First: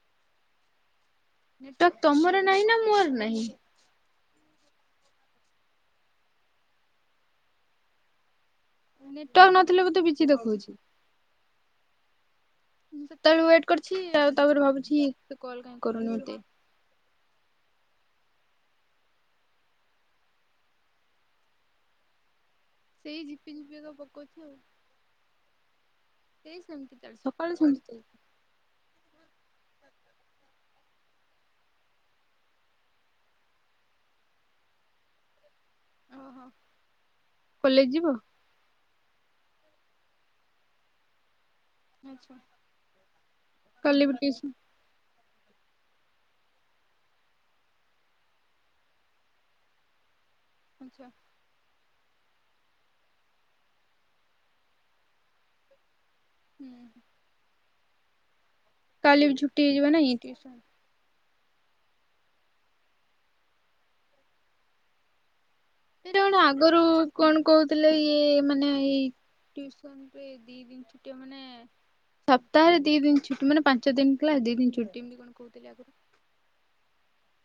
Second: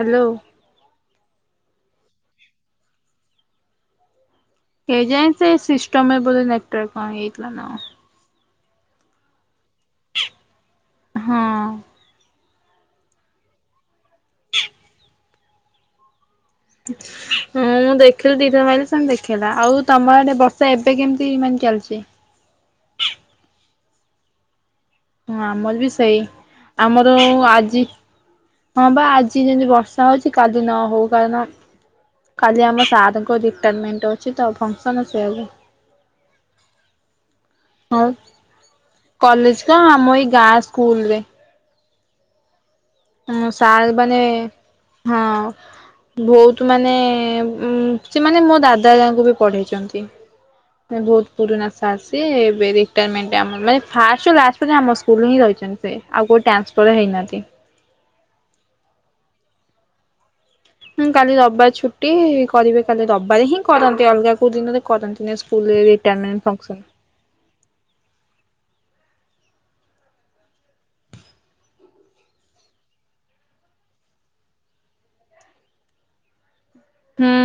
Hello network ତମର ନାହିଁ ନା ମୋର ନାହିଁ। ହେଜାଇ ସେ ସିଷ୍ଟମରେ ବୋଧ ନେଟୱର୍କ କଣ ହେଇଥିଲା ନା ନେଟୱାର୍କ ନଥିଲେ ମୁ ତୁ ବିଜି ଦେଖଉଛି। ହଁ ମୁଁ ସେତେବେଳେ ୱେଟ୍ କରିଛି ଆଉ ତାପରେ ଭାବୁଛି କଲ୍ କାଁ କରୁନାହାନ୍ତି। [unintelligible] ହୁଁ ମୁଁ ଦେଖିଲି ଦିଇଥର ମାଇଲି ସେ ଦେଖେଇଲା ଆଉ ତମର ଆଡେ ବର୍ଷା ଏବେ କେମିତି ମାନେ ଚାଲିଛି। ସେଇ ଝିପି ଝିପି ତ ପକଉଛ ଆଉ ହଁ ଆମର ବି ସେଇ ସେମିତି ଆମର ଚାଲିଛି ସକାଳୁ ସେମିତି ଆଜି ଚାଲିଛି। ହଁ ବା ଆଜି ଯେମିତି ବର୍ଷା ହଉଛି କାଲି ନ ହଉ କାରଣ କାଲି ଆମ ସାର୍ଙ୍କ ରିଟନମେଣ୍ଟ ଅଛି ତ ଫଙ୍କସନ ଅସ ଓହୋ କଲେଜ ହଉ ଯିବ। କଲେଜ କ ଆମ ଏଇ ଗାଁ ସ୍କୁଲ ରେ। ଆଚ୍ଛା ହଁ ସାର୍ କାଲି ବି ମାନେ ଟିଉସନ୍ ହଁ ବହୁତ ମାନେ ସେମାନେ ମୋ ଦାଦା ହେତିକାଙ୍କୁ ବି ପଢେଇଛନ୍ତି। ହଁ ଆଚ୍ଛା ବହୁତ। ଗୁରୁନାସ ଆସିୀ ଏବେ ରିଟାୟାରମେଣ୍ଟ ମାନେ ଫାଷ୍ଟ ଲାଷ୍ଟ ପରେ ଆମ ସ୍କୁଲ ହିଁ ରହିଛନ୍ତି। ସେ ଆଉ କେଉଁ ଟ୍ରାନ୍ସଫର୍ ହୁଁ। ହେଇନାହାନ୍ତି। କାଲି ବି ଛୁଟି ହେଇଯିବ ନା ଟିଉସନ। ହୁଁ କାଲି ରବିବାର ଛୁଟି କରିବେ କାଲି ରବିବାରେ ହିଁ କରନ୍ତି ଅଲଗା କୋଉ ଦିନରେ କରନ୍ତିନି। ସ୍କୁଲରେ ସେଇଟା କଣ ରିଟାର୍ଣ୍ମଣ୍ଟ ଆଗରୁ ଫଙ୍କସନ୍। କଣ କହୁଥିଲେ ଇଏ ମାନେ ଏଇସ ଦି ଦିନ ଛୁଟିଆ ମାନେ ସପ୍ତାହରେ ଦି ଦିନ ଛୁଟି ମାନେ ପାଞ୍ଚ ଦିନଥିଲା ଦି ଦିନ ଛୁଟି ଏମତି କଣ କହୁଥିଲି ଆଗରୁ ହୁଁ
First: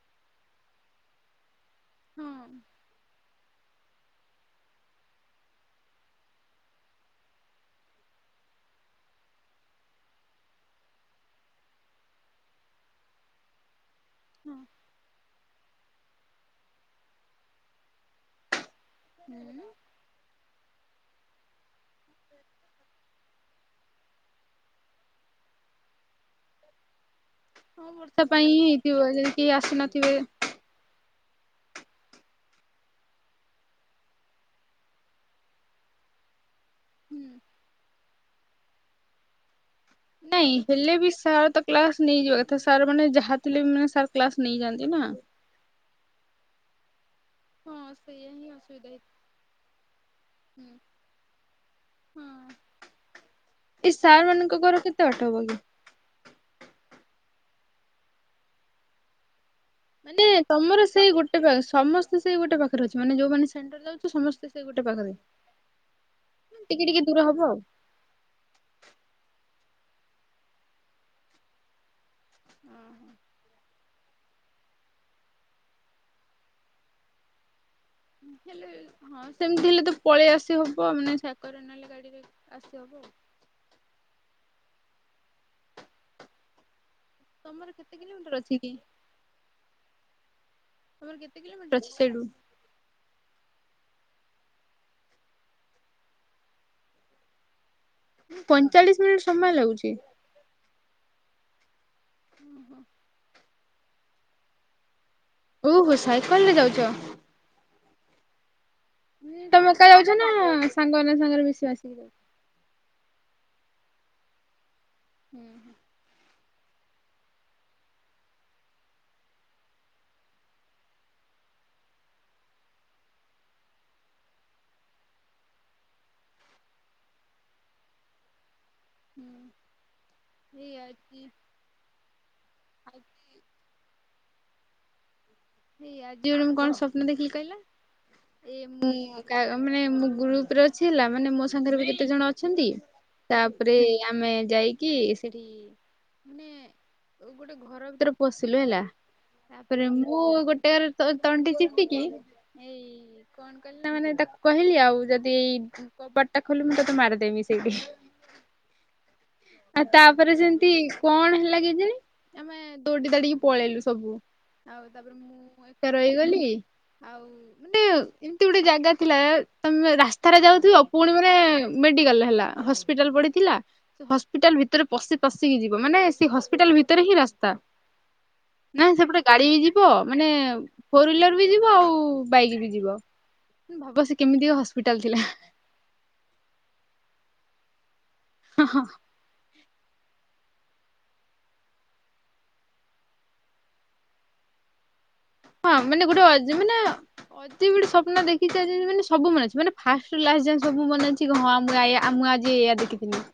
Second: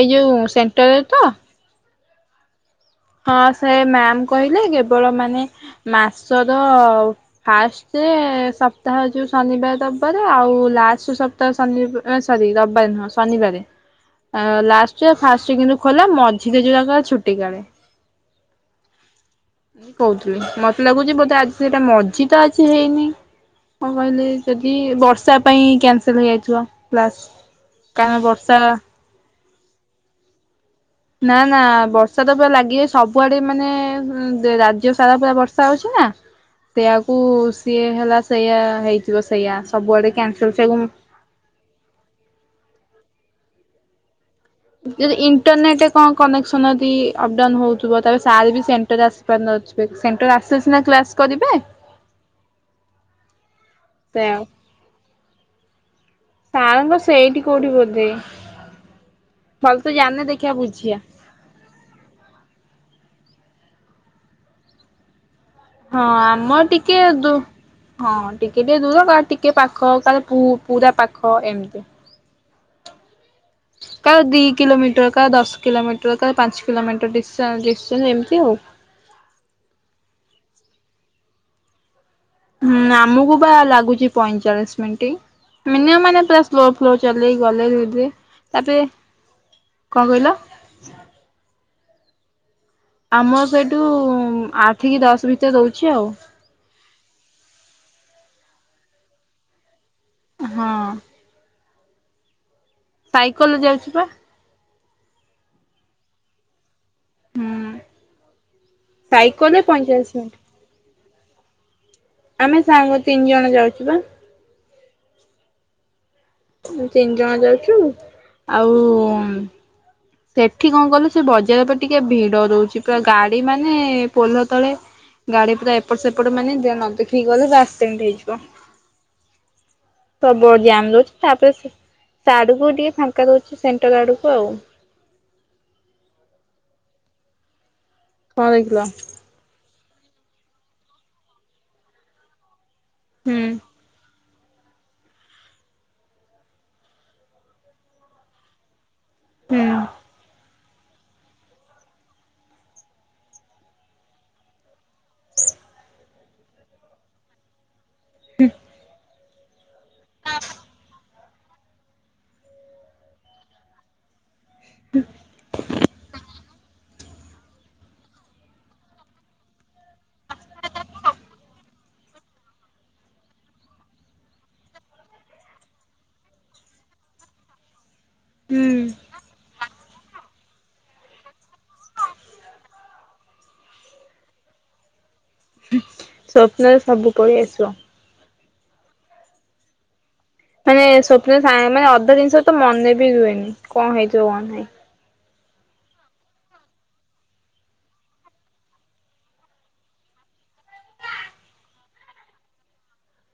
ଏଇ ଯୋଉ ସେଣ୍ଟର ତ। ହୁଁ ହଁ ସେ ମ୍ୟାାମ କହିଲେ କେବଳ ମାନେ ମାସର ଫାଷ୍ଟ ସପ୍ତାହ ଯୋଉ ଶନିବାର ରବିବାର ଦବ ଆଉ ଲାଷ୍ଟ। ତ ଶନିବ ସରି ରବିବାର ନୁହଁ ଶନିବାରେ। ଆ ହଁ। ଲାଷ୍ଟ ଫାଷ୍ଟ କିନ୍ତୁ ଖୋଲା ମଝିରେଜୁ ଯାକ ଛୁଟି କାଳେ ହୁଁ କହୁଥିଲି ମତେ ଲାଗୁଛି ବୋଧେ ଆଜି ସେଇଟା ମଝି ତ ଆଜି ହେଇନି। କଁ କହିଲି ଯଦି ବର୍ଷା ପାଇଁ କ୍ୟାନସଲ ହେଇଯାଇିବ କ୍ଲାସ। ହଁ ବର୍ଷା ପାଇଁ ହ ହେଇଥିବ ଯଦି କେ ଆଶୁନଥିବେ। ନା ନା ବର୍ଷା ତ ପୁରା ଲାଗିେ ସବୁଆଡେ ମାନେ ରାଜ୍ୟ ସାରା ପା ବର୍ଷା ହଉଛି ନା ସେଆକୁ ସିଏ ହେଲା ସେଇୟଆ ହେଇଥିବ ସେଇୟା ସବୁଆଡେ ନାଇଁ କାନସଲ ସେଆ ହେଲେ ସାର୍ ତ କ୍ଲାସ ନେଇଯିବା କଥା ସାର୍ ମାନେ ଯାହା ଥିଲେ ବି ମାନେ ସାର୍ କ୍ଲାସ ନେଇଯାଆନ୍ତି ନା ଇଟରନେଟ ରେ କଣ କେକ୍ସନ କି ଅପ ଡ଼ାଉନ ହଁ ହଉଥିବ ତାପରେ ସେଇଆ ହିଁ ସାର୍ ବି ଅସୁବିଧା ହେଇ ସେଣ୍ଟରରେ ଆସିପାରନଥିବେ ସେଣ୍ଟର ଆସିଲେ ହୁଁ ସିନା କ୍ଲାସ କରିବେ। ହଁ ଏଇ ସାର୍ ସେଇଆ। ମାନଙ୍କ ଘର କେତେ ବାଟ ହବ କି? ସାରଙ୍କ ସେଇଠି କୋଉଠି ବୋଧେ ଭଲ ତୁ ଜାଣେ ଦେଖିବା ବୁଝିଆ ଗଟେ ସମସ୍ତେ ସେଇ ଗୋଟେ ପାଖରେ ଅଛି ମାନେ ଯୋଉମାନେ ସେଣ୍ଟର ଯାଉ ସମସ୍ତେ ସେଇ ଗୋଟେ ପାଖରେ ହଁ ଆମ ଟିକେ ଦୂର ଦୁ ହବ ଆଉ। ହଁ ଟିକେ ଟିକେ ଦୂର କା ଟିକେ ପାଖ କାଳେ ପୁ ପୁରା ପାଖ ଏମିତି। ଉଁ ହୁଁ। କାଳେ ଦି କିଲୋମିଟର କାଳେ ଦଶ କିଲୋମିଟର କାଳେ ପାଞ୍ଚ କିଲୋମିଟର ଡିଷ୍ଟାନସ୍‌ ଡିସ୍ କିନ୍ତୁ ଏମିତି ଆଉ। ହେଲେ ହଁ ସେମିତି ହେଲେ ତ ପଳେଇ ଆସି ହବ ମାନେ ଚାକର ନହେଲେ ଗାଡିରେ। ଆସି ହୁଁ ହବ ଆଉ। ଆମକୁ ବା ଲାଗୁଛି ପଇଁଚାଳିଶ ମିନିଟ୍ ମିନିୟମ ମାନେ ପୁରା ଫ୍ଲୋର ଫ୍ଲୋର ଚଲେଇ ଗଲେ ତମର କେତେ ଦିଦି କିଲୋମିଟର ଅଛି କି ତାପରେ କଣ କହିଲ ତମର କେତେ କିଲୋମିଟର ଅଛି ସେଇଠୁ। ଆମ ସେଇଠୁ ଆଠ କି ଦଶ ଭିତରେ ଦଉଛି ଆଉ। ପଇଁଚାଳିଶ ମିନିଟ୍ ସମୟ ଲାଗୁଛି। ହଁ। ଓ ହୋ। ସାଇକେଲ ଯାଉଛି ପା। ଓହୋ ସାଇକେଲ ରେ ଯାଉଛ। ହୁଁ ସାଇକେଲ ରେ ତମେ ଏକା ପଇଁଚାଳିଶ ଯାଉଛ ନା ମିନିଟ୍ ସାଙ୍ଗମାନେ ସାଙ୍ଗରେ ମିଶି ମାସିକି ଯାଉଚ। ଆମେ ସାଙ୍ଗ ତିନି ଜଣ ଯାଉଛୁ ବା। ହୁଁ ହୁଁ। ତିନି ଜଣ ଯାଉଛୁ ଆଉ ସେଠି କଣ କଲେ ସେ ବଜାର ଉପରେ ଟିକେ ଭିଡ ଦଉଛି ପା ଗାଡି ମାନେ ପୋଲ ତଳେ ଗାଡି ପୁରା ଏପଟ ସେପଟ ମାନେ ଦେ ନ ଦେଖିକି ଗଲେ ଆସସେଣ୍ଡ ହେଇଯିବ। ତୋ ବୋ ହୁଁ। ଏଇ ଗ୍ୟାନ୍‌ ଦୋଉଛି ଆଜି ତାପରେ ସେ ତା ଆଡ଼କୁ ଟିକେ ଆଜି ଫାଙ୍କା ଦଉଛି ସେଣ୍ଟର ଆଡ଼କୁ ଆଉ। ଏଇ ଆଜି ଓଳକୁ କଣ ସ୍ୱପ୍ନ ଦେଖିଲି କଣ କହିଲ ଏ ଦେଖିଲ ମୁଁ କା ମାନେ ମୁ ଗ୍ରୁପ ରେ ଅଛି ହେଲା ମାନେ ମୋ ସାଙ୍ଗରେ ବି କେତେ ଜଣ ଅଛନ୍ତି ହୁଁ ତାପରେ ଆମେ ଯାଇକି ସେଠି ଗୋଟେ ଘର ଭିତରେ ପଶିଲୁ ହେଲା ହୁଁ ତାପରେ ମୁ ଗୋଟେ ରେ ତୋ ତଣ୍ଟି ଚିପିକି ଏଇ କଣ କହିଲ ନା ମାନେ ତାକୁ କହିଲି ଆଉ ଯଦି ଏଇ କବଟା ଖୁଲ ମୁ ତତେ ମାର ଦେବି ସେଇଠି। ଉଁ। ଆଉ ତାପରେ ସେମିତି କଣ ହେଲା କେଜାଣି ଆମେ ଦୌଡି ଦଡିକି ପଳେଇଲୁ ସବୁ। ଆଉ ତାପରେ ମୁଁ ଏକା ରହିଗଲି ଆଉ ମାନେ ଏମିତି ଗୋଟେ ଜାଗା ଥିଲା ତମେ ରାସ୍ତାରେ ଯାଉଥିବ ପୁଣି ମାନେ ମେଡିକାଲରେ ହେଲା ହ ହସ୍ପିଟାଲ ପଢିଥିଲା। ହସ୍ପିଟାଲ ଭିତରେ ପଶି ପଶିକି ଯିବ ମାନେ ସେ ହସ୍ପିଟାଲ ଭିତରେ ହିଁ ରାସ୍ତା। ହୁଁ ନାଇଁ ସେପଟେ ଗାଡି ବି ଯିବ ମାନେ ଫୋର ହିଲର ବି ଯିବ ଆଉ ବାଇକ ବି ଯିବ। ବାପ ସେ କେମିତି ହସ୍ପିଟାଲ ଥିଲା। ସ୍ୱପ୍ନରେ ସବୁ ପଳେଇ ଆସିବ। ହଁ। ମାନେ ସ୍ୱପ୍ନରେ ସାଙ୍ଗ ମାନେ ଅଧା ଜିନିଷ ତ ମନେ ବି ରୁହେନି କଣ ହେଇଥିବ କଣ ନାହିଁ। ହଁ ମାନେ ଗୋଟେ ଅ ମାନେ ଅତି ଗୋଟେ ସ୍ୱପ୍ନ ଦେକି ପାରିବୁନି ମାନେ ସବୁ ମାସ୍ ମାନେ ଫାଷ୍ଟ ରୁ ଲାଷ୍ଟ ଯା ସବୁ ମନ ଅଛି ହଁ ପୁରା ଏୟା ହଁ ମୁ ଆଜି ଏୟା ଦେଖିଥିଲି।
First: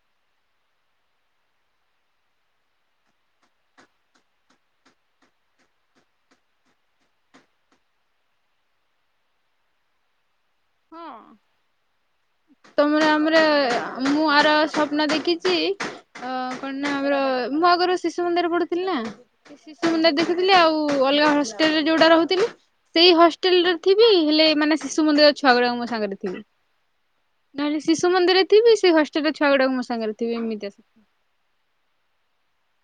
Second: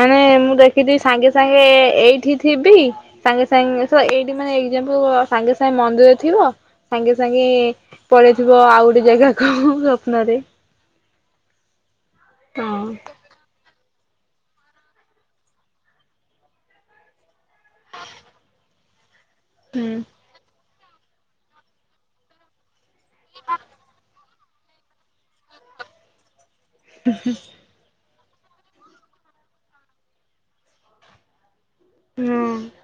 ମାନେ ମୁଁ ଦେଖିଥିବି ସାଙ୍ଗେ ସାଙ୍ଗେ ଏଇଠି ଥିବି ସାଙ୍ଗେ ସାଙ୍ଗେ ସଏଇଠି ମାନେ ଏଗଜ୍ମଫୁଲ୍ ସାଙ୍ଗେ ସାଙ୍ଗେ ମନ୍ଦିରରେ ଥିବ ସାଙ୍ଗେ ସାଙ୍ଗେ ପଳେଇଥିବ ଆଉ ଗୋଟେ ଜାଗାକୁ ସ୍ୱପ୍ନରେ। ହଁ ହଁ ତମର ଆମରେ ମୁଁ ଆର ସ୍ୱପ୍ନ ଦେଖିଚି ଅ କଣନା ଆମର ମୁଁ ଆଗରୁ ଶିଶୁ ମନ୍ଦିରରେ ପଢୁଥିଲିନା ଶିଶୁ ମୁନ୍ଦର ଦେଖୁଥିଲି ଆଉ ଅଲଗା ହଷ୍ଟେଲରେ ଯୋଉଟା ରହୁଥିଲି ସେଇ ହଷ୍ଟେଲରେ ଥିବି ହେଲେ ମାନେ ଶିଶୁ ମନ୍ଦିର ଛୁଆ ଗୁଡ଼ାକ ମୋସାଙ୍ଗରେ ଥିବେ। ହୁଁ ହୁ। ନହେଲେ ଶିଶୁ ମନ୍ଦିରରେ ଥିବି ସେହଷ୍ଟେଲ ଛୁଆ ଗୁଡ଼ାକ ମସାଙ୍ଗରେ ଥିବେ ଏମିତି ହୁଁ।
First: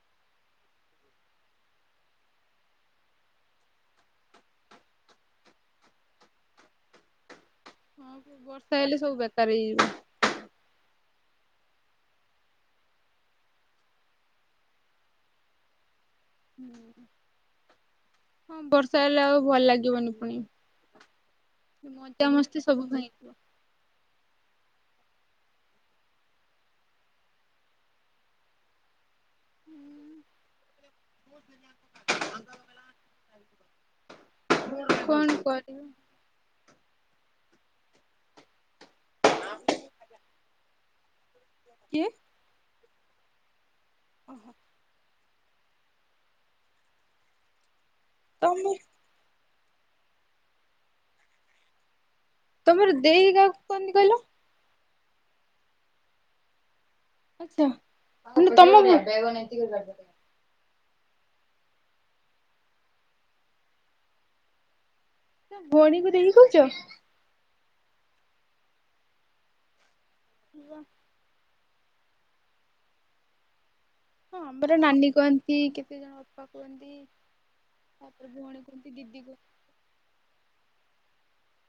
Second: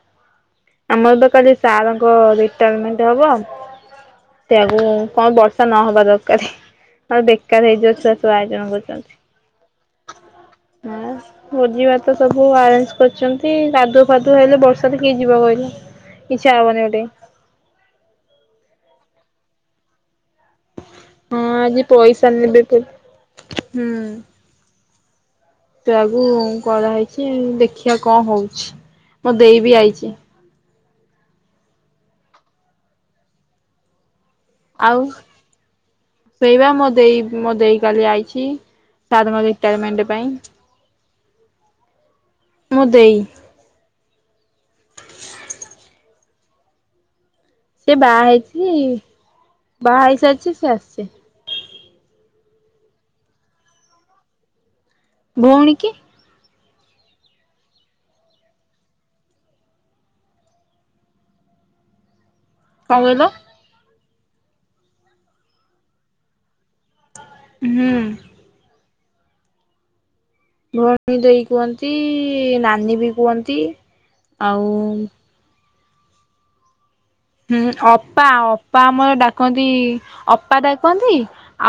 ଆମରବା କାଲି ସାରଙ୍କ ରିଟାୟାରମେଣ୍ଟ ହବ ସେଆକୁ କଣ ବର୍ଷା ନହବା ଦରକାର ନହେଲେ ବେକାର ହେଇଯିବ ଛୁଆ ସବୁ ଆୟୋଜନ ବର୍ଷା କରିଚନ୍ତି। [unintelligible] ଭୋଜି ଭାତ ସବୁ ଆରେଞ୍ଜ କରିଚନ୍ତି କାଦୁଅ ଫାଦୁଅ ହେଲେ ବର୍ଷାରେ କିଏ ଯିବ କହିଲେ। ଇଚ୍ଛା ହବନି ଗୋଟେ। ହଁ ବର୍ଷା ହେଲେ ଆଉ ଭଲ ଲାଗିବନି ପୁଣି। ହଁ ଆଜି ପଇସା ମଜାମସ୍ତି ନେବେ ପ ସବୁ ଭାଙ୍ଗିଯିବ। ହୁଁ। ସେଆକୁ କରାହେଇଛି ଦେଖିଆ କଣ ହଉଛି ମୋ ଦେଇବି ଆଇଛି। [inaudible] କଣ କରିବା ଶୋଇବା ମୋଦେଇ ମୋଦେଇ କାଲି ଆଇଚି ସାରଙ୍କ ରିଟାୟାରମେଣ୍ଟ ପାଇଁ। କିଏ? ମୋ ଦେଇ। ଓହୋ। ସେବାହା ତମ ହେଇଚି ବାହାହେଇ ସାରିଚି ସେଆସିଚି। ତମର ଦେଇ କାହାକୁ କହନ୍ତି କହିଲ? ଭଉଣୀକି। ଆଛା ମାନେ ତଭ କଣ କହିଲ? ତମେ ଭଉଣୀକୁ ଦେଇ କହୁଚ? ହୁଁ। ଭଉଣୀ ଦେଇ କୁହନ୍ତି ନାନୀବି କୁହନ୍ତି। ହଁ ଆଉ ଆମର ନାନୀ କୁହନ୍ତି କେତେ ଜଣ ଅପା କୁହନ୍ତି। ହୁଁ ଅପା ତାପରେ ଭଉଣୀ ଅପା କୁହନ୍ତି ଆମର ଦିଦି ଡାକ ପି ଅପା ଡ଼ାକନ୍ତି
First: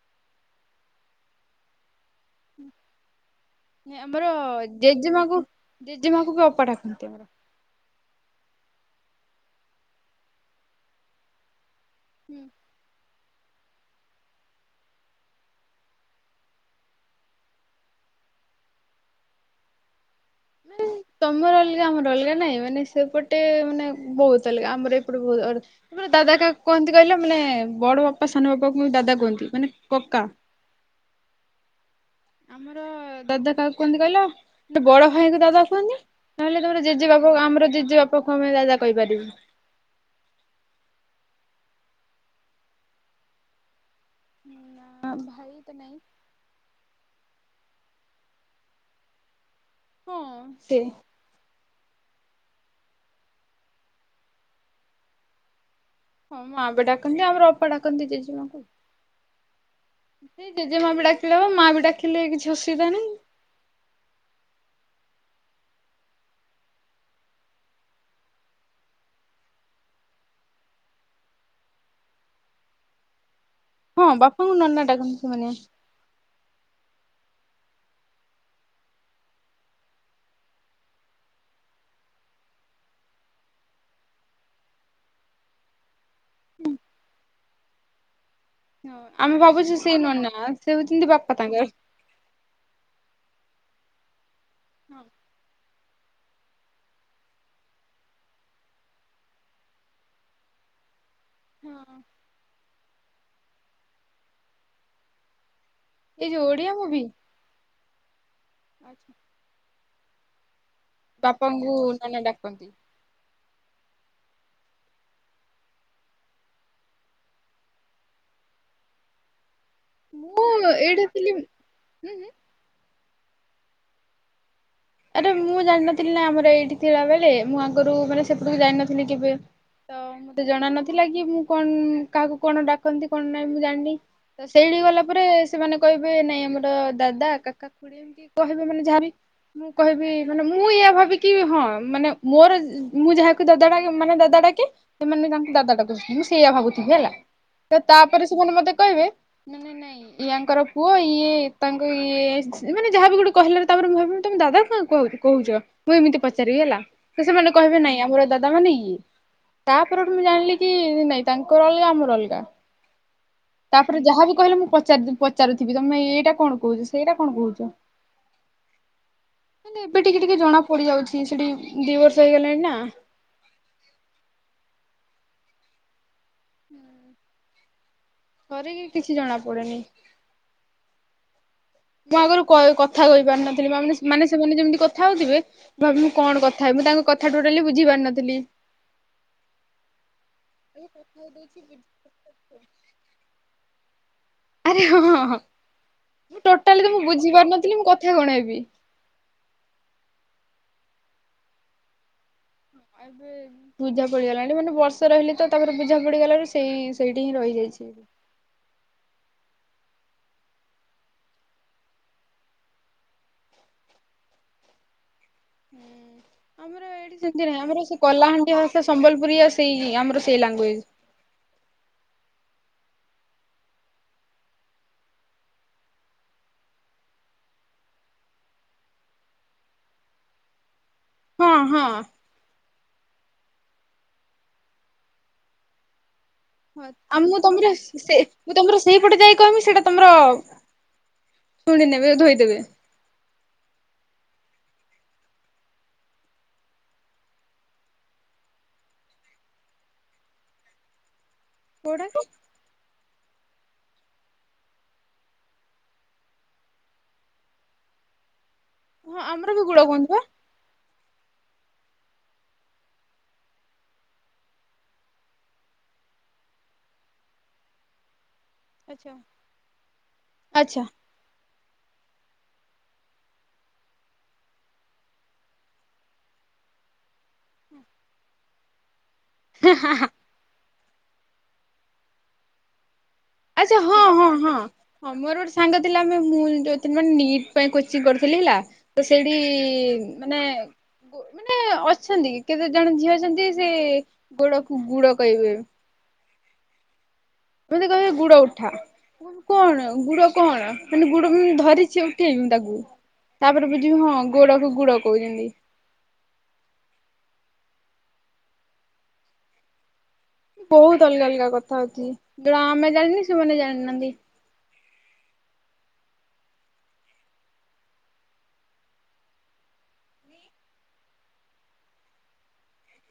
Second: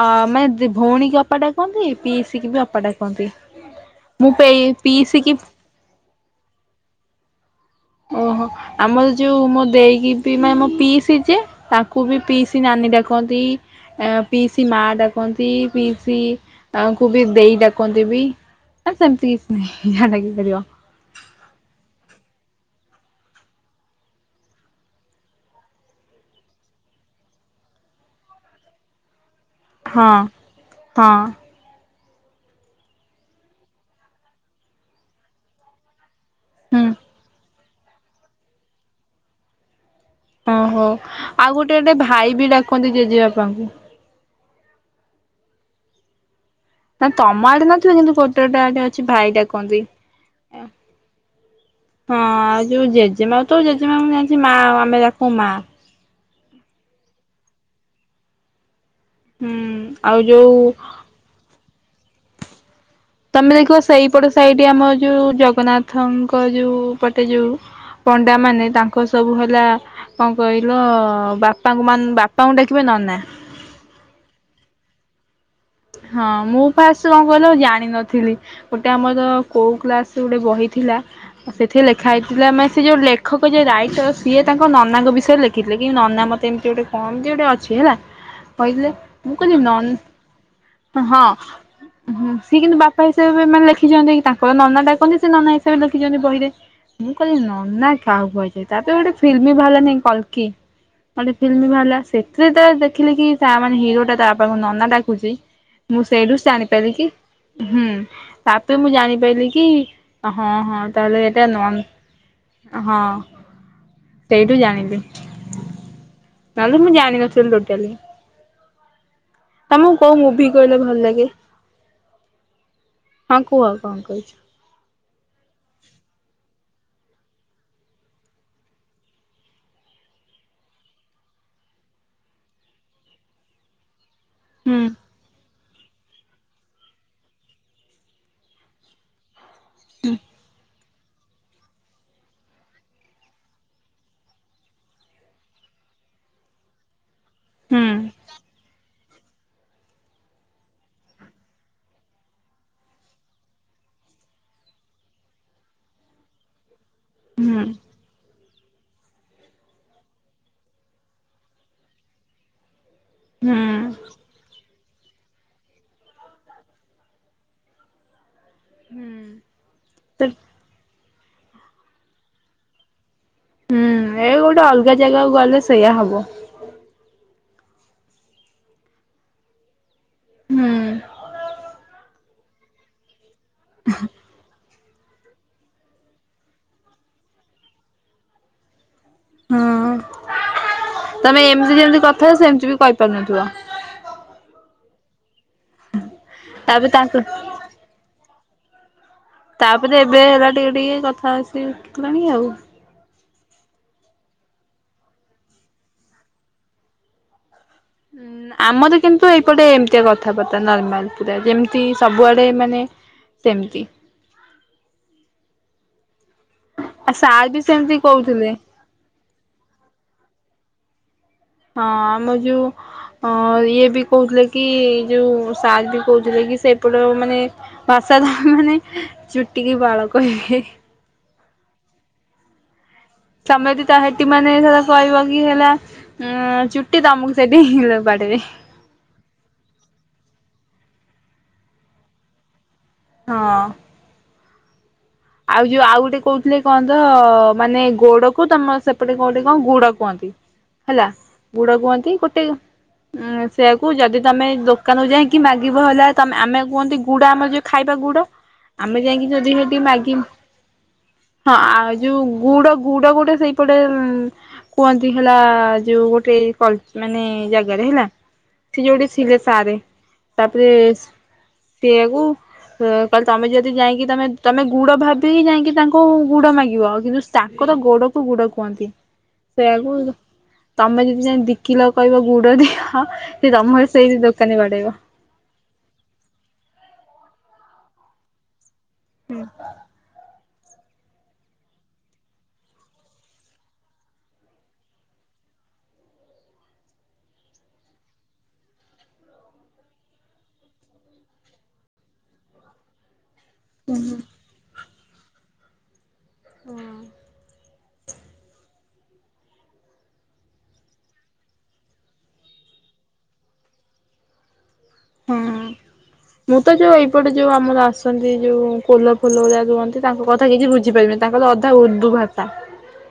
ଆ ମାନେ ଭଉଣୀକି ଅପା ଡାକନ୍ତି ପିଇସିକିବି ଅପା ଡାକନ୍ତି ମୁଁପା ଏଇ ପିଇସିକି ଜେଜେମାକୁବି ଅପା ଡାକନ୍ତି ଆମର। ଓହୋ ଆମର ଯୋଉ ମୋଦେଇକି ମାନେ ମୋ ପିଇସିଯେ ତା କୁବି ହୁଁ। ପିଇସି ନାନୀ ଡାକନ୍ତି। ଅଁ ପିଇସି ମା ଡାକନ୍ତି ପିଇସି ଆଙ୍କୁବି ଦେଇ ଡାକନ୍ତିବି। ଆ ସେମିତି କିଛି ନାହିଁ ଜାହା ଡାକିପାରିବ। [unintelligible] ତମର ଅଲଗା ଆମର ଅଲଗା ନାଇଁ ମାନେ ସେପଟେ ମାନେ ବହୁତ୍ ଅଲଗା ଆମର ଏପଟେ ବହୁ ତମର ଦାଦା କାହାକୁ କୁହନ୍ତି କହିଲ ମାନେ ବଡ଼ ବାପା ସାନ ବାପାଙ୍କୁ ଦାଦା କୁହନ୍ତି ମାନେ ହଁ କକା। ହଁ। ଆମର ଦାଦା କାହାକୁ କୁହନ୍ତି କହିଲ ଗୋଟେ ବଡ ଭାଇଙ୍କୁ ଦାଦା କୁହନ୍ତି। ନହେଲେ ତମର ହୁଁ। ଜେଜେ ବାପାକୁ ଆମର ଜେଜେ ବାପାକୁ ଆମେ ଦାଦା କହିପାରିବୁ। ଓହୋ ଆଉ ଗୋଟେ ଗୋଟେ ଭାଇ ବି ଡାକନ୍ତି ଜେଜେ ବାପା। ହଁ ଭାଇ ତ ନାଇଁ। ନା ତମ ଆଡେ ନଥିବ କିନ୍ତୁ ଗୋଟେ ଗୋଟେ ଆଡେ ଅଛି ଭାଇ ଡାକନ୍ତି। ହଁ ସେ ହଁ ଆଉ ଯୋଉ ଜେଜେମା ତ ଜେଜେମା ମୁଁ ଜାଣିଛି ମା ଆମେ ଡାକୁ ମା। ମା ବି ଡାକନ୍ତି ଆମର ଅପା ଡାକନ୍ତି ଜେଜେ ହୁଁ ଆଉ ସେ ଯୋଉ ଜେଜେମା ବି ଡାକ। ପିଲା ମାଆ ବି ଡାକିଲେ କିଛି ଅସୁବିଧା ନାହିଁ। ତମେ ଦେଖିବ ସେଇପଟ ସେଇଠି ଆମର ଯୋଉ ଜଗନ୍ନାଥଙ୍କ ଯୋଉ ପଟେ ଯୋଉ। ପଣ୍ଡାମାନେ ତାଙ୍କର ସବୁ ହେଲା। କଣ କହିଲ ବାପାଙ୍କୁ ମାନ୍ ବାପାଙ୍କୁ ଡାକିବେ ନନା। ହଁ ବାପାଙ୍କୁ ନନା ଡାକନ୍ତି ସେମାନେ। ହଁ ମୁଁ ପାସ କଣ କହିଲ ଜାଣିନଥିଲି। ଗୋଟେ ଆମର ଯୋ କୋଉ କ୍ଲାସରୁ ଗୋଟେ ବହି ଥିଲା। ସେଥିରେ ଲେଖା ହେଇଥିଲା ମାନେ ସେ ଯୋଉ ଲେଖକ ଯେ ରାଇଟର ସିଏ ତାଙ୍କ ନନାଙ୍କ ବିଷୟରେ ଲେଖିଥିଲେ କିନ୍ତୁ ନନା ମତେ ଏମତି ଯୋଉଠି କମ ଦିଅନ୍ତି ଅଛି ହେଲା। କହିଥିଲେ ମୁଁ ଆମେ କହିଲି ଭାବୁଛୁ ନନ୍ ସେଇ ନନା। ସେ ହଉଛନ୍ତି ହଁ ବାପା ତାଙ୍କର। ସିଏ କିନ୍ତୁ ବାପା ହିସାବରେ ମାନେ ଲେଖିଛନ୍ତି କି ତାଙ୍କ। କ ନନା ହଁ ଡ଼ାକନ୍ତି ସେ ନନା ହିସାବରେ ଲେଖିଛନ୍ତି ବହିରେ। ମୁଁ କହିଲି ନନା କାହାକୁ କହିଲେ ତାପରେ ଗୋଟେ ଫିଲ୍ମ ବାହାରିଲାନି କ୍ଲକି। ଗୋଟେ ଫିଲ୍ମ ବାହାରିଲା ସେଥିରେ ତ ଦେଖିଲେ କି ତା ମାନେ ହିରୋଟା ତ ବାପା କୁ ନନା ଡାକୁଚି। ମୁଁ ଏଇ ସେଇଠୁ ଯୋଉ ଓଡିଆ ଜାଣିପାରିଲି ମୁଭି କି ହୁଁ ତାପରେ ମୁଁ ଜାଣିପାଇଲି କି। ହଁ ହଁ ତା ହେଲେ ଏଇଟା ବାପାଙ୍କୁ ନନା ଡାକନ୍ତି। ନନ ହଁ। ସେଇଠୁ ଜାଣିପାଇଲି କି। ନହେଲେ ମୁଁ ଜାଣିନଥିଲି ଟୋଟାଲି ତମକୁ କଉ ମୁଁ। ପି କହିଲେ ଭଲ ଏଇଟା ଲାଗେ ଥିଲି ହୁଁ ହୁଁ ହଁ କୁହ କଣ କହୁଛ। ଆରେ ମୁଁ ଜାଣିନଥିଲି ନା ଆମର ଏଇଠି ଥିଲା ବେଳେ ମୁଁ ଆଗରୁ ମାନେ ସେପଟକୁ ଜାଇନଥିଲି କେବେ। ତ ମତେ ଜଣା ନଥିଲା କି ମୁଁ କଣ କାହାକୁ କଣ ଡାକନ୍ତି କଣ ନାହିଁ ମୁଁ ଜାଣିନି। ସେଇଠି ହୁଁ ଗଲା ପରେ ସେମାନେ କହିବେ ନାଇଁ ଆମର ଦାଦା କାକାକୁୁଡି ଏମିତି କହିବେ ମାନେ ଯାହା ବି। ମୁଁ କହିବି ମାନେ ମୁଁ ଇଆ ଭାବିକି। କି ହଁ ମାନେ ମୋର ମୁଁ ଯାହାକୁ ଦାଦା ଡାକେ ମାନେ ଦାଦା ଡାକେ। ସେମାନେ ତାଙ୍କୁ ଦାଦା ଡାକୁଛନ୍ତି ମୁଁ ସେଇଆ ଭାବୁଥିବି ହେଲା ତ ହୁଁ ତାପରେ ସେମାନେ ମତେ କହିବେ। ଇଏ ନାଇଁ ୟାଙ୍କର ପୁଅ ଇଏ ତାଙ୍କୁ ଇଏ ମାନେ ଯାହାବେ ଗୋଟେ କହିଲ ତାପରେ ମୁଁ ଭାବେ। ତମେ ଦାଦା କାହାକୁ କହୁଛ ମୁଁ ଏମିତି ପଚାରିବି ହେଲା ତ ସେମାନେ ହୁଁ କହିବେ ନାଇଁ ଆମର ଦାଦା ତାମାନେ ଇ ତା ପରଠୁ ମୁଁ ଜାଣିଲି କି ନାଇଁ ତାଙ୍କର ଅଲଗା ଆମର ଅଲଗା। ହୁଁ। ତାପରେ ଯାହାବି କହିଲେ ମୁଁ ପଚାରି ପଚାରୁଥିବି ତମେ ଏଇଟା କଣ କହୁଛ ସେଇଟା କଣ କହଚ। ହୁଁ। ମାନେ ଏବେ ଟିକେ ଟିକେ ଜଣା ପଡ଼ି ଯାଉଛି ସେଠି ଦି ବର୍ଷ ହେଇଗଲାଣି ନା। ହୁଁ ଏ ଗୋଟେ ଅଲଗା ଜାଗାକୁ ଗଲେ ସେଇଆ ହବ। ହୁଁ। ଥରେକେ କିଛି ଜଣା ପଡ଼ୁନି। ହୁଁ। ମୁଁ ଆଗରୁ କ କଥା କହି ପାରିନଥିଲି ମାନେ ସେମାନେ ଯେମିତି କଥା ହଉଥିବେ।। ଭାବିବି ମୁଁ କଣ କଥା ହେବି ମୁଁ ତାଙ୍କ କଥା ଟୋଟାଲି ବୁଝି ପାରିନଥିଲି। ହଁ ତୋମେ ଏମିତି ଯେମିତି କଥା ସେମତି ବି କହିପାରୁନଥିବ। ଆରେ ହଁ, ହଁ, ହଁ ମୁଁ ଟୋଟାଲି ତାପରେ ତୋମକୁ ତାଙ୍କ ବୁଝିପାରୁ ନଥିଲି ମୁଁ କଥା କଣ ହେବି। ତାପରେ ଏବେ ହେରା ଟିକେ ଟିକେ କଥା ଶି- ଶିଖିଲାଣି ଆଉ। ଏବେ ବୁଝା ପଡ଼ିଗଲାଣି, ମାନେ ବର୍ଷ ରହିଲି ତ ତାପରେ ବୁଝା ପଡ଼ିଗଲାରୁ ସେଇ ସେଇଠି ହିଁ ରହିଯାଇଛି ଏବେ। ଉଁ ଆମର କିନ୍ତୁ ଏଇପଟେ ଏମିତିଆ କଥାବାର୍ତ୍ତା ନର୍ମାଲ, ପୁରା ଯେମିତି ସବୁଆଡ଼େ ମାନେ ସେମିତି। ହୁଁ, ଆମର ଆଉ ଏଇଠି ସାର୍ ସେମିତି ବି ନାହିଁ, ଆମର ସେ କହୁଥିଲେ। କଲାହାଣ୍ଡିଆ ଭାଷ ସେ ସମ୍ବଲପୁରୀଆ ସେଇ ଆମର ସେଇ ଲାଙ୍ଗୁଏଜ୍। ହଁ ଆମେ ଯୋଉ ହଁ ଇଏ ବି କହୁଥିଲେ କି, ଯୋଉ ସାର୍ ବି କହୁଥିଲେ କି ସେପଟ ମାନେ ଭାଷା ତ ମାନେ ଚୁଟିକି ବାଳ କହିବେ। ହଁ, ହଁ। ତୋମେ ଯଦି ତା ହେଟି ମାନେ ସେଇଟା କହିବ କି ହେଲା ଅଁ, ହଁ ଚୁଟି ଆ ତୋମକୁ ମୁଁ ସେଠି ତମର ହିଁ ସେ ବାଡେଇବେ। ମୁଁ ତମର ସେଇପଟେ ଯାଇ କହିମି ସେଇଟା ତୋମର ଶୁଣି ନେବେ ଧୋଇଦେବେ। ହଁ। ଆଉ ଯୋଉ ଆଉ ଗୋଟେ କହୁଥିଲେ କଣ ତ ମାନେ ଗୋଡ କୁ ତୋମର ସେପଟେ କଣ ଗୋଟେ କଣ ଗୁଡ଼ କୁହନ୍ତି। ହେଲା ଗୁଡ଼ କୋଉଟା କୁହନ୍ତି, କି ଗୋଟେ ଉଁ, ସେଆକୁ ଯଦି ତୋମେ ଏଇ ଦୋକାନରୁ ଯାଇକି ମାଗିବ ହେଲା ତୋମେ ଆମେ କୁହନ୍ତି ଗୁଡ଼ ଆମର ଯୋଉ ଖାଇବା ଗୁଡ଼ ଆମେ ହଁ ଯାଇକି ଆମର ଯଦି ବି ସେଠି ଗୁଡ ମାଗି [inaudible] ହଁ ଆ, ଯୋଉ ଗୁଡ଼ ଗୁଡ଼ ଗୋଟେ ସେଇ ପଟେ ଉଁ, କୁହନ୍ତି ହେଲା ଯୋଉ ଗୋଟେ କଲ -ମାନେ ଜାଗାରେ ହେଲା। ସେ ଯୋଉଠି ଆଚ୍ଛା। ଥିଲେ ସାରେ ତାପରେ ଆଚ୍ଛା ସେଆକୁ ଅ, କହିଲି ତୋମେ ଯଦି ଯାଇକି ତୋମେ ତୋମେ ଗୁଡ଼ ଭାବିକି ଯାଇକି ତାଙ୍କୁ ଗୁଡ଼ ମାଗିବ କିନ୍ତୁ ତାଙ୍କର ଗୋଡ଼କୁ ଗୁଡ଼ କୁହନ୍ତି। ସେଇଆକୁ ତୋମେ ଯଦି ଯାଇ ଦି କିଲୋ କହିବ ଗୁଡ଼ ଦିହ। ସେ ଆଚ୍ଛା ତୋମର ହଁ ସେଇ ହଁ ହଁ ଦୋକାନୀ ବାଡ଼େଇବ। ହଁ ମୋର ଗୋଟେ ସାଙ୍ଗ ଥିଲା ଆମେ ମୁଁ ଯୋଉଦିନ ନିଟ୍ ପାଇଁ କୋଚିଂ କରୁଥିଲି ହେଲା। ତ ସେଇଠି ମାନେ କୁ-ମାନେ ଅଛନ୍ତି କେତେ ଜଣ ଝିଅ ଅଛନ୍ତି ସେ ଗୋଡ଼କୁ ଗୁଡ଼ କହିବେ। ମୋତେ କହିବେ ଗୁଡ଼ ଉଠା। ମୁଁ କଣ ଗୁଡ଼ କଣ ମାନେ ଗୁଡ଼ ମୁଁ ଧରିଛି ଉଠେଇମି ତାକୁ। ତାପରେ ବୁଝିବି ହଁ ଗୋଡ଼କୁ ଗୁଡ଼ କହୁଚନ୍ତି। ହଁ। ବହୁତ ଅଲଗା ଅଲଗା କଥା ଅଛି, ଯୋଉଟା ଆମେ ଜାଣିନି ସେମାନେ ଜାଣିନାହାନ୍ତି। ହଁ। [inaudible] ମୁଁ ତ ଯୋଉ ଏଇପଟେ ଯୋଉ ଆମର ଆସନ୍ତି ଯୋଉ କୋଲ ଫୋଲ ଭଳିଆ ରୁହନ୍ତି ତାଙ୍କ କଥା କିଛି ବୁଝିପାରିମିନି। ତାଙ୍କର ଅଧା ଉର୍ଦ୍ଧୁ ଭାଷା।